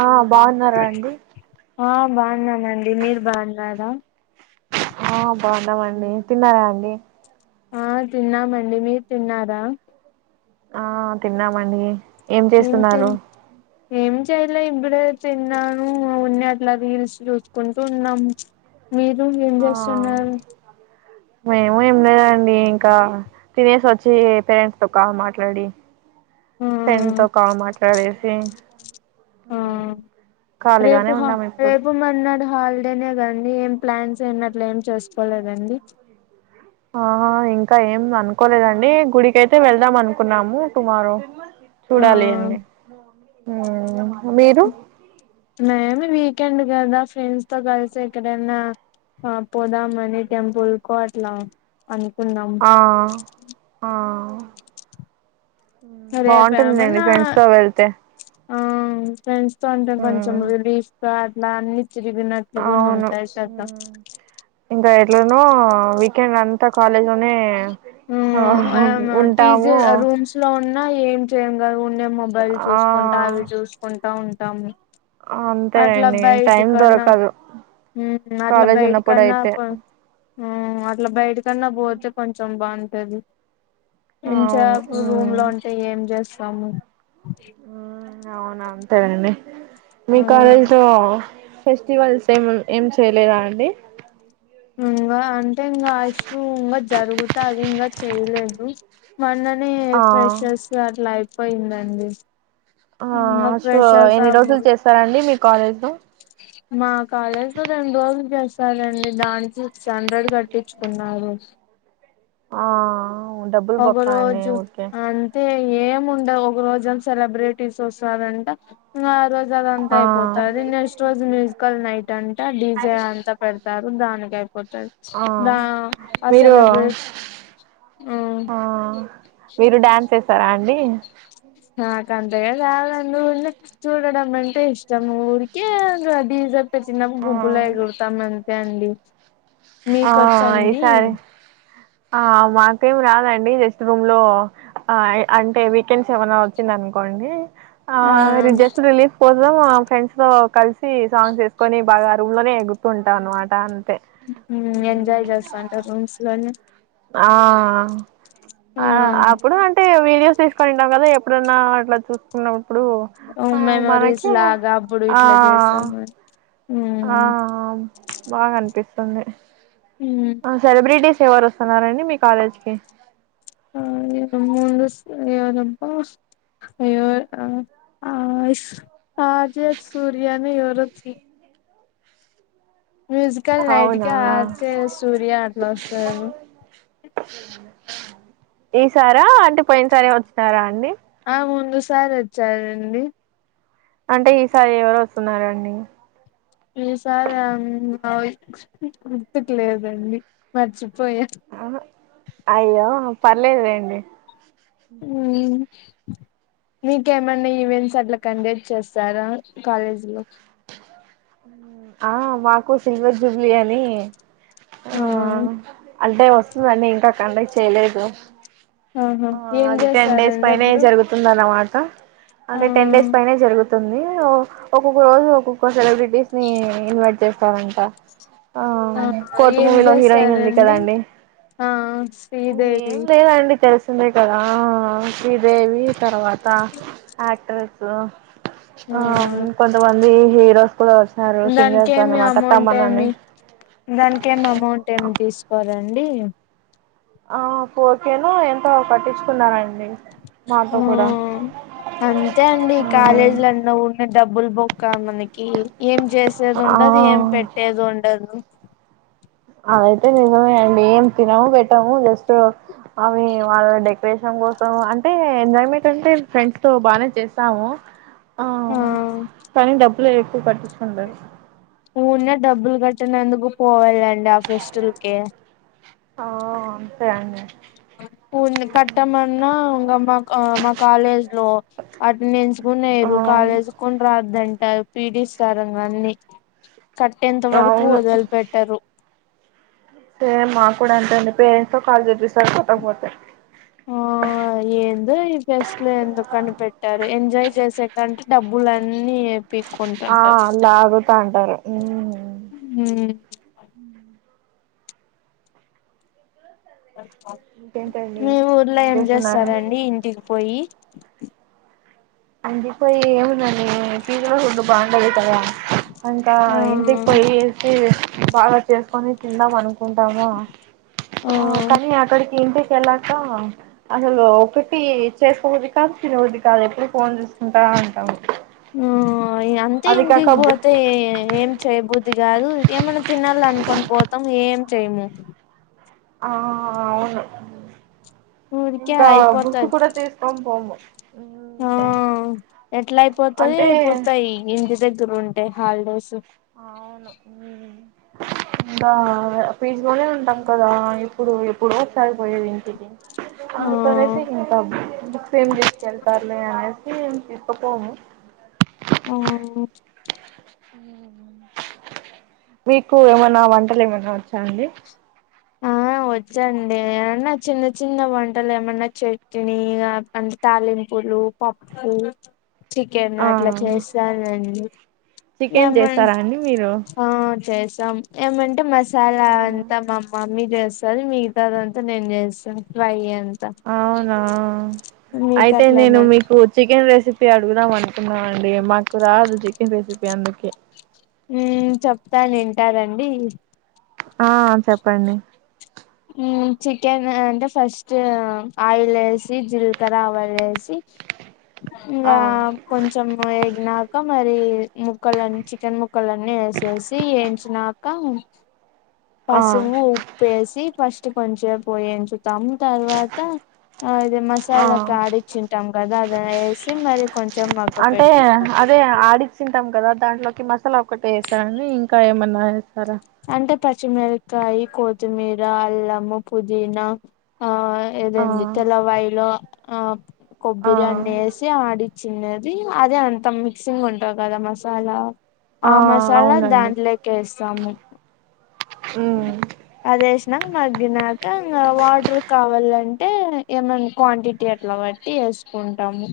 ఆ బాగున్నారా అండి ఆ బాగున్నానండి మీరు బాగున్నారా ఆ బాగున్నాామండి తిన్నారా అండి ఆ తిన్నామండి మీరు తిన్నారా ఆ తిన్నామే అండి ఏం చేస్తున్నారు ఏం చెయలే ఇప్పుడే తిన్నాను ఉన్ని అట్లా రీల్స్ చూసుకుంటూ ఉన్నాము మీరు ఏం చేస్తున్నారు మేమ ఏం లేదండి ఇంకా తినేసొచ్చి డయేస్ వచ్చి పేరెంట్స్ త కా మాట్లాడి ఆ ఫ్రెండ్ తో కా మాట్లాడేసి ఆ రేపు ఖాళీగానే ఉన్నాం ఇప్పుడు రేపు మన్నడు హల్ అంటేనే కండి ఏం ప్లాన్స్ అనట్లు ఏం చేసుకోలేదండి ఆహా ఇంకా ఏం అనుకోలేదండి గుడికైతే వెళ్దాం అనుకున్నాము టుమారో ఆ చూడాలి అండి మీరు మేమి వీకెండ్ కదా ఫ్రెండ్స్ తో కలిసి ఎక్కడనా ఆపోదా మనీ టెంపుల్ కో అట్లా అనుకున్నాం ఆ ఆ రేపు బాగుంటుందిండి ఏమన్నా ఫ్రెండ్స్ తో వెళ్తే ఆ ఫ్రెండ్స్ సో అంటే కొంచెం ఉమ్ రిలీఫ్ సో అట్లా అన్ని త్రి విన అవును ఉంటా ఎ సద [unintelligible] ఇంట్లోనూ వీకెండ్ అంతా కాలేజ్ లోనే ఆహ్ హొ ఉంటాము. న్న ఏం చేయం కదా మొబైల్ ఆ చూసుకుంటా అవి చూసుకున్ టా ఉంటాము అట్లా అంతేనండి టైం బయటికన్నా దొరకదు. కాలేజ్ ఉన్నప్పుడు అయితే అట్ల బయటిక్ కన్నా పోతే కొంచెం బావ్ టది అవును ఇంచేపూ ఉమ్ రూమ్ లో ఉంటే ఏం చేస్త్ టామూ ఉమ్, అవును అంతేనండి మీ కాలేజీ ఉమ్ తో ఫెస్టివల్స్ ఏం ఏం చేయలేదా అండి. ఇంగా అంటే ఇంగా అశ్వ్ ఇంగా జరుగుతది ఇంగా చేయ్లేదు మోన్ననే ఆ ఫ్రెషర్స్ అట్ల ఐ పోయిందండి. ఆహ్ సో ఎన్ని రోజులు చేస్తారండి. మీ కాలేజ్ లో మా కాలేజ్లో రెండు రోజులు చేస్తారండి. దానికి సిక్స్ హండ్రెడ్ కట్టించుకున్నారు. ఆహ్ హ ఒగ రోజు అంతే ఏం ఉండవు ఒక రోజు సెలబ్రిటీస్ వస్తారంట. ఇంగ ఆ రోజు అంతా ఆ అయిపోతది. నెక్స్ట్ రోజు మ్యూజికల్ నైట్ అంటే డి. జే అంతా పెడతారు దానికి అయిపోతది. ఆ ద ఆ మీరు సెలబ్రిట్ ఉహ్మ్ ఆ మీరు డ్యాన్స్ ఏస్తారా అండి. నాక్కంతం ఏం రాదు ఊర్న చూడడమ్ అంటే ఇష్టం. ఊరికే అట్లా డీ. జె వచిన్నను ఆ గుంపులో ఎగురూతం తే అండి ఆ ఈ మీకొచ్చండి సారీ ఆ మాకేం రాదండి. జస్ట్ రూమ్ లో ఆ అంటే వీకెండ్స్ ఏమనా వచ్చిందనుకోండి. ఆ జస్ట్ రిలీఫ్ పోత్ ం ఫ్రెండ్స్ తో కలిసి సాంగ్స్ వేసుకొని బాగా రూమ్ లోనే ఎగుర్తూ ఉంటాం అనమాట అ ఉ ఎంత ఎంజాయ్ చేస్తా ఉంటా రూమ్ లోనే [unintelligible] ఆ ఆ అప్పుడు అంటే వీళ్ళ వ తీసుకునింటాం కదా ఎప్పుడన్నా అట్లా చూసుకున్న మెమోరీస్ లాగా అప్పుడు ఆ ఇట్లా చేశాము అని ఆ బాగా అనిపిస్తు తుంది ఉమ్ సెలబ్రిటీస్ ఎవరు వస్తున్నారండి మీ కాలేజ్కిి ఆ ఇ ముందు ఎవరు అబ్బా ఆ రాజ సూర్యని ఎవరో తెలీదు మ్యూజికల్ నైట్ అవునా క ఆచే సూర్య అట్లా వస్తరూ ఈసారా అంటే పోయిన సరే వచ్చినారా అండి ఆ ముందు సారి వచ్చారంండి అంటే ఈసారి ఎవరు వస్తున్నారంండి ఈసారి గుర్తుకు లేదండి మర్చిపో పోయా ఆహా, అయ్యో పర్లేదు లేండి ఉ మీకేమైన్నా ఈవెంట్స్ అట్లా కండక్ట్ చేస్తారా కాలేజీలో ఆ మాకు సిల్వర్ జూబ్లీ అని ఆ అంటే వస్తుందండి ఇంకా కండక్ట్ చేయలేదు ఆహా ఆ ఏం అది టెన్ డేస్ చేస్తారండి పైనే అప్పుడు జరుగుతుంది అన్నమాట [unintelligible] ఆ అంటే టెన్ డేస్ పైనే జరుగుతుంది ంది ఒక్కొక్క రోజు ఒక్కొక్క సెలబ్రిటీ ని ఇన్వైట్ చేస్త స్తారంట ఆ ఏం చేస్తారంండి కదండి ఆ శ్రీదేవి స్తున్నాయి కదా శ్రీదేవి తర్వాత ఆ యాక్టర్స్ ఆ ఆ కొంచమ లేహ రస్త ప్పు దానికి ఏమి అమౌంట్ ఏమి దానికి ఏమి అమౌంట్ ఏమి తీసుకోవాల అండి ఆ కేను ఎంతో పట్టించుకున్నారండి మాతో ఆ కూడా అంతే అండి ఈ కాలేజీలున్న ఉ డబ్బులు బొక్క మనకి ఏం చేసేది ఉండది ఏం ఆ పెట్టేది ఉండదు అదయితే నిజమే అండి ఏం తినము పెట్టాము జస్ట్ అవి వాళ్ళ డె వేషం కోసం అంటే ఎంజాయ్మెంట్ అంటే ఫ్రెండ్స్ తో బాగానే చేస్తాము ఆ పని డబ్బు ఇట్లో ఎక్కువ పట్టిుకుంటారు ఊన్న డబ్బులు కట్టినందుకు పోవళడి ఫెస్టిల్క ఆ అంతే అండి కట్టమ ఉంగ అమ్మా అమ్మా కాాలేజ్ లో అటెండెన్స్ ఆ కురు కాలేజ్ కొని రాదు వంటారు పీడిస్తారంగా అన్ని కట్టేంత వరకు అవును వదిలిపెట్టరు సేమ్ మాకు కూడా అంతే అండి పేరెంట్స్ కాల్ చచ్చేసారు కొట్టకపోతే ఆ ఏంది ఈ ఫెస్ట్లు ఎందుకు కనిపెట్టారు ఎంజాయ్ చేసాకంటే డబ్బులన్నీ ఆ పీక్కుంటుంటారు లాగుతా అంటారు ఇంకేంటండి మీ ఊర్లో ఏం చేస్తారండి ఇంటికి పోయి అడి పోయి ఏముందని పజలో ఫడు బాగుండదుగుతదా ఇంకా ఆ ఇంటికి పోయిేసి బాగా చేసుకొని తిందాంనకు ఉంటామా ఆ తనీ అటుటికి ఇంటి వెళక అసలు ఒకటి చేసుకోవద్దు కాదు తినవద్ది కాదు ఎప్పుటి ఫోన్ చేూసుకుంటా అంటాము ఆ అంతే హిందిగ కాక బుక్ పోతే ఏం చేయబుద్ధి కాదు ఏమైన్నా తినాల అనుకుని పోతాం ఏం చేయము ఆ అవును ఊరికే ఇంకా బుసు అయిపోతది కూడా తీసుకని పోము ఆ ఎట్లా అయిపోతది అంటే అయిపోతాయి ఇంటి దగ్గర ఉం హాలిడేస్ అవును ఇంకా ఫీజిలోనే ఉంటాం కదా ఇప్పుడు ఎప్పుడు సారిపోయేది ఇంటికి ఆ అందుకనే ఇంకా సేమ్ దస్కిళ్తారులే ఇప్ప పోను ఆ మీకు ఏమన్న వంటలు ఏమైనా వచ్చా అండి ఆ వచ్చండి నా చిన్న చిన్న వంటలు ఏమన్నా చట్నీ అంటే తాలింపులు పప్పు చికెన్ ఆ అట్లా చేస్తానండి చికెన్ ఏమన్ చేస్తారా అండి మీరు ఆ చేసాం ఏమంటే మ మసాలా అంత మ మమ్మీ చేస్తాది మిగతాదంతా నేను చేస్తాను ఫ్రై అంత అవునా మీకు అయితే అట్లా నేను ఏమన్ మీకు చికెన్ రెసిపీ అడుగుదామని న్నా అండి మాకు రాదు జి రెసిపీ అందుకే ఉ చెప్తాను వింటరండి ఆ చెప్పండి చికెన్ అంటే ఫస్ట్ ఆయిల్ వేసి జీలకర్ర ఆవలు వేసి ఆ ఇంకా కొంచెం ఎగినక్ మరి ముక్కలని చికెన్ ముక్క క్కలన్నీ వేసేసి వేయించినాక ఆ పసువు ఉప్పేసి ఫస్ట్ కొంచెపు ఎంచు స్తాం తర్వాత ఇది మసాలా ఆ ఆడిచ్చింటాం కదా అద వేసి మరి కొంచెం మగ్గ పెట్టి స్తాం కదా దాంట్లోకి మసాలా ఒకటే వేస్తానని ఇంకా ఏమన్నా వేస్తారా అంటే పచ్చిమిరకాయ కొత్తిమీర అల్లము పుదీనా ఆ ఆ ఏదండి తెల్లవాయిలో ఆ ఆ కొబ్బిరి అన్ని వేసి ఆడి. చిన్నది అదే అంతా మిక్సింగ్ ఉంటాది కదా మసాలా. ఆ మసాలా దాండ్లేకేసి. సమ్ హ్మ్ నమ్ మాది నా కా వాటర్ కావాల అంటే ఏమన క్వాంటిటీ అట్లా బట్టి వేసుకుంటాము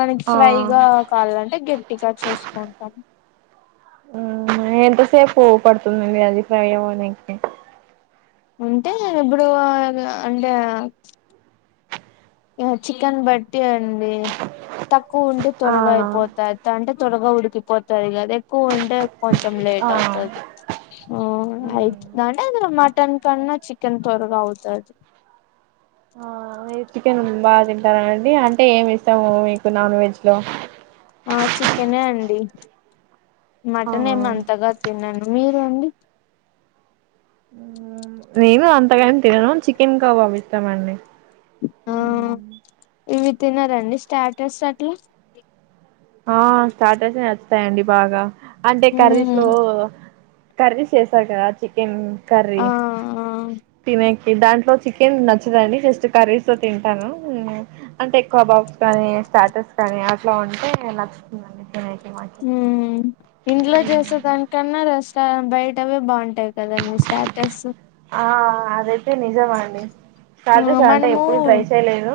మకి ఆ ఫ్రై గా కావాలంటే గే పట్టిగా చూసుకుంటాం ఎంతసేపు పడుతుందిండి అది ఫ్రై అడానికి ఉంటే ఇప్పుడు అంటే చికెన్ బట్టి అండి తక్కువ ఉంటే ఆ త్వరగా అయిపోతంది అంటే త్వరగా ఉడికిపోతాది కదా ఎక్కువ ఉంటే కొంచం లేట్ ఆ అవుతాది ఆ ఉమ్ అయితే నాడి ఆ మటన్ కన్నా చికెన్ త్వరగా అవుతాది ఆ చికెన్ బాగా తింటారనండి అంటే ఏమి ఇస్తాము మీకు నాన్ వెజ్ లో ఆ చికెనే అండి ఆ మటన్ ఏమి అంతగా తిన్నాను మీరు అండి నేను అంతగాని తిన్నాను చికెన్ కాబ్బబ్ ఇష్టం అండి ఆ ఇవి తినారండి స్టాటస్ అట్లా ఆహా స్టాటస్ అసలు తా అండి బాగా అంటే కర్రీస్ ఉమ్ లో కర్రీస్ చేస్తారు కదా చికెన్ కర్రీ ఆ ఆ తినే దాంట్లో చికెన్ నచ్చదండి జస్ట్ కర్రీస్ తో తింటాను అంటే ఎక్కువ బాక్స్ కానీ స్టాటస్ కానీ అట్లా ఉంటే ఏ నచ్చస్తుందండి హ్మ్ ఇంట్లో చేసే దానికన్నా రేస్ బయటవే బాగుంటాయి కదాండి స్టాటస్ ఆ అదే నిజం అండి ఆ స్టాటస్ అంటే మనము ఎప్పుడు ట్రై చేయలేదు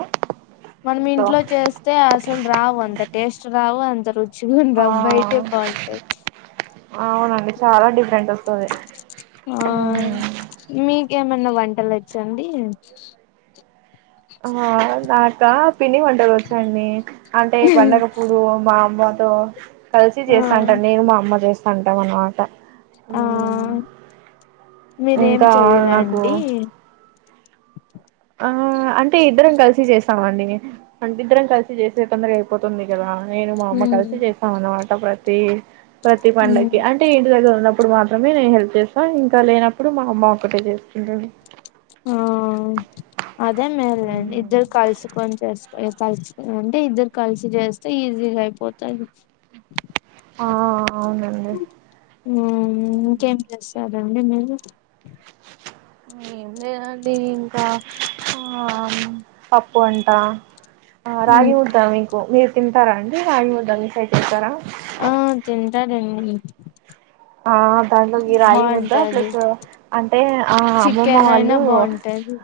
మనం ఇంట్లో చేస్తే అసలు రావు అంత టేస్ట్ రావు అంత రుచి ఆ రుచి బయటే బాగుంటాయి అవునండి చాలా డిఫరెంట్ వస్తాది ఆ మీ ఏమన్నా వంటలు వచ్చండి ఆ అవునా కా పిండి వంటలు వచ్చా అండి అంటే పండగప్పుడు మా అమ్మతో ఆ కల్పిజేస్సంటా నేను మా అమ్మ చేస్ అంటాం అనమాట ఆ మీరేం ఇంకా నాకు చేయరాండి ఆ అంటే ఇద్దరం కలిసి చేస్తామండి అంటే ఇద్దరం కలిసి చేసే తొందరగా అయిపోతుంది కదా నేను మా అమ్మ ఉమ్ కలిసి చేసాం అన్నమాట ప్రతి తే ప్రతి ఉమ్ పండక్కి అంటే ఇంటి దగ్గర ఉన్నప్ ఇప్పుడు మాత్రమే నేను హెల్ప్ చేస్తా ఇంకా లేనప్పుడు మా అమ్మ ఒక్కటే చేసుకుంటాది ఆ అదే మేల్లే ఇద్దరు కల్సుకొని చేస్ ఏ కలిసి అంటే ఇద్దరు కలిసి చేస్తే ఈజీగా అయిపోతాది ఆ అవునండి మ్మ్ ఇంకేం చేస్సారు ఎమ్మిన్నెల్లు ఏం లేదండి ఇంకా ఆ పప్పు అంట ఆ రాగి ముద్దా మీకు మీర్ తింటారా అండి రాగిముద్ద మీ సైడ్ చేస్తారా ఆ తింటారండి ఆ దాంట్లోకి ఈ రాగి ముద్దా బాగుంటది ప్లస్ అంటే ఆ అమ్మమ్మ చికెన్ అయినా వాళ్ళు, బాగుంటది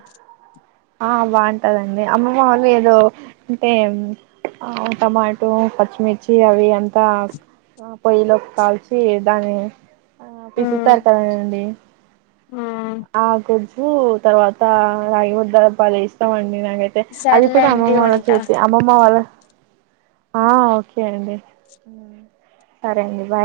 ఆ బాగుంటదండి అమ్మమ్మ వాళ్లు ఏదో అంటే ఆ టమాటో పచ్చిమిర్చి అవి అంతా పొయ్యిలో కాల్చి దాన్ని, ఆ పిసుకుతారు కదండి ఆ ఆ గుజ్జ్ ఉ తర్వాత రాగి ముద్దలబ్బా భలేయిష్టమం డి నాకైతే అది ఇప్పుడు అమ్మమ సర్లేండి వాళ ఉంటా చేతి అమ్మమ్మ వాళ్ళ ఆ ఓకే అండి సరే అండి బాయ్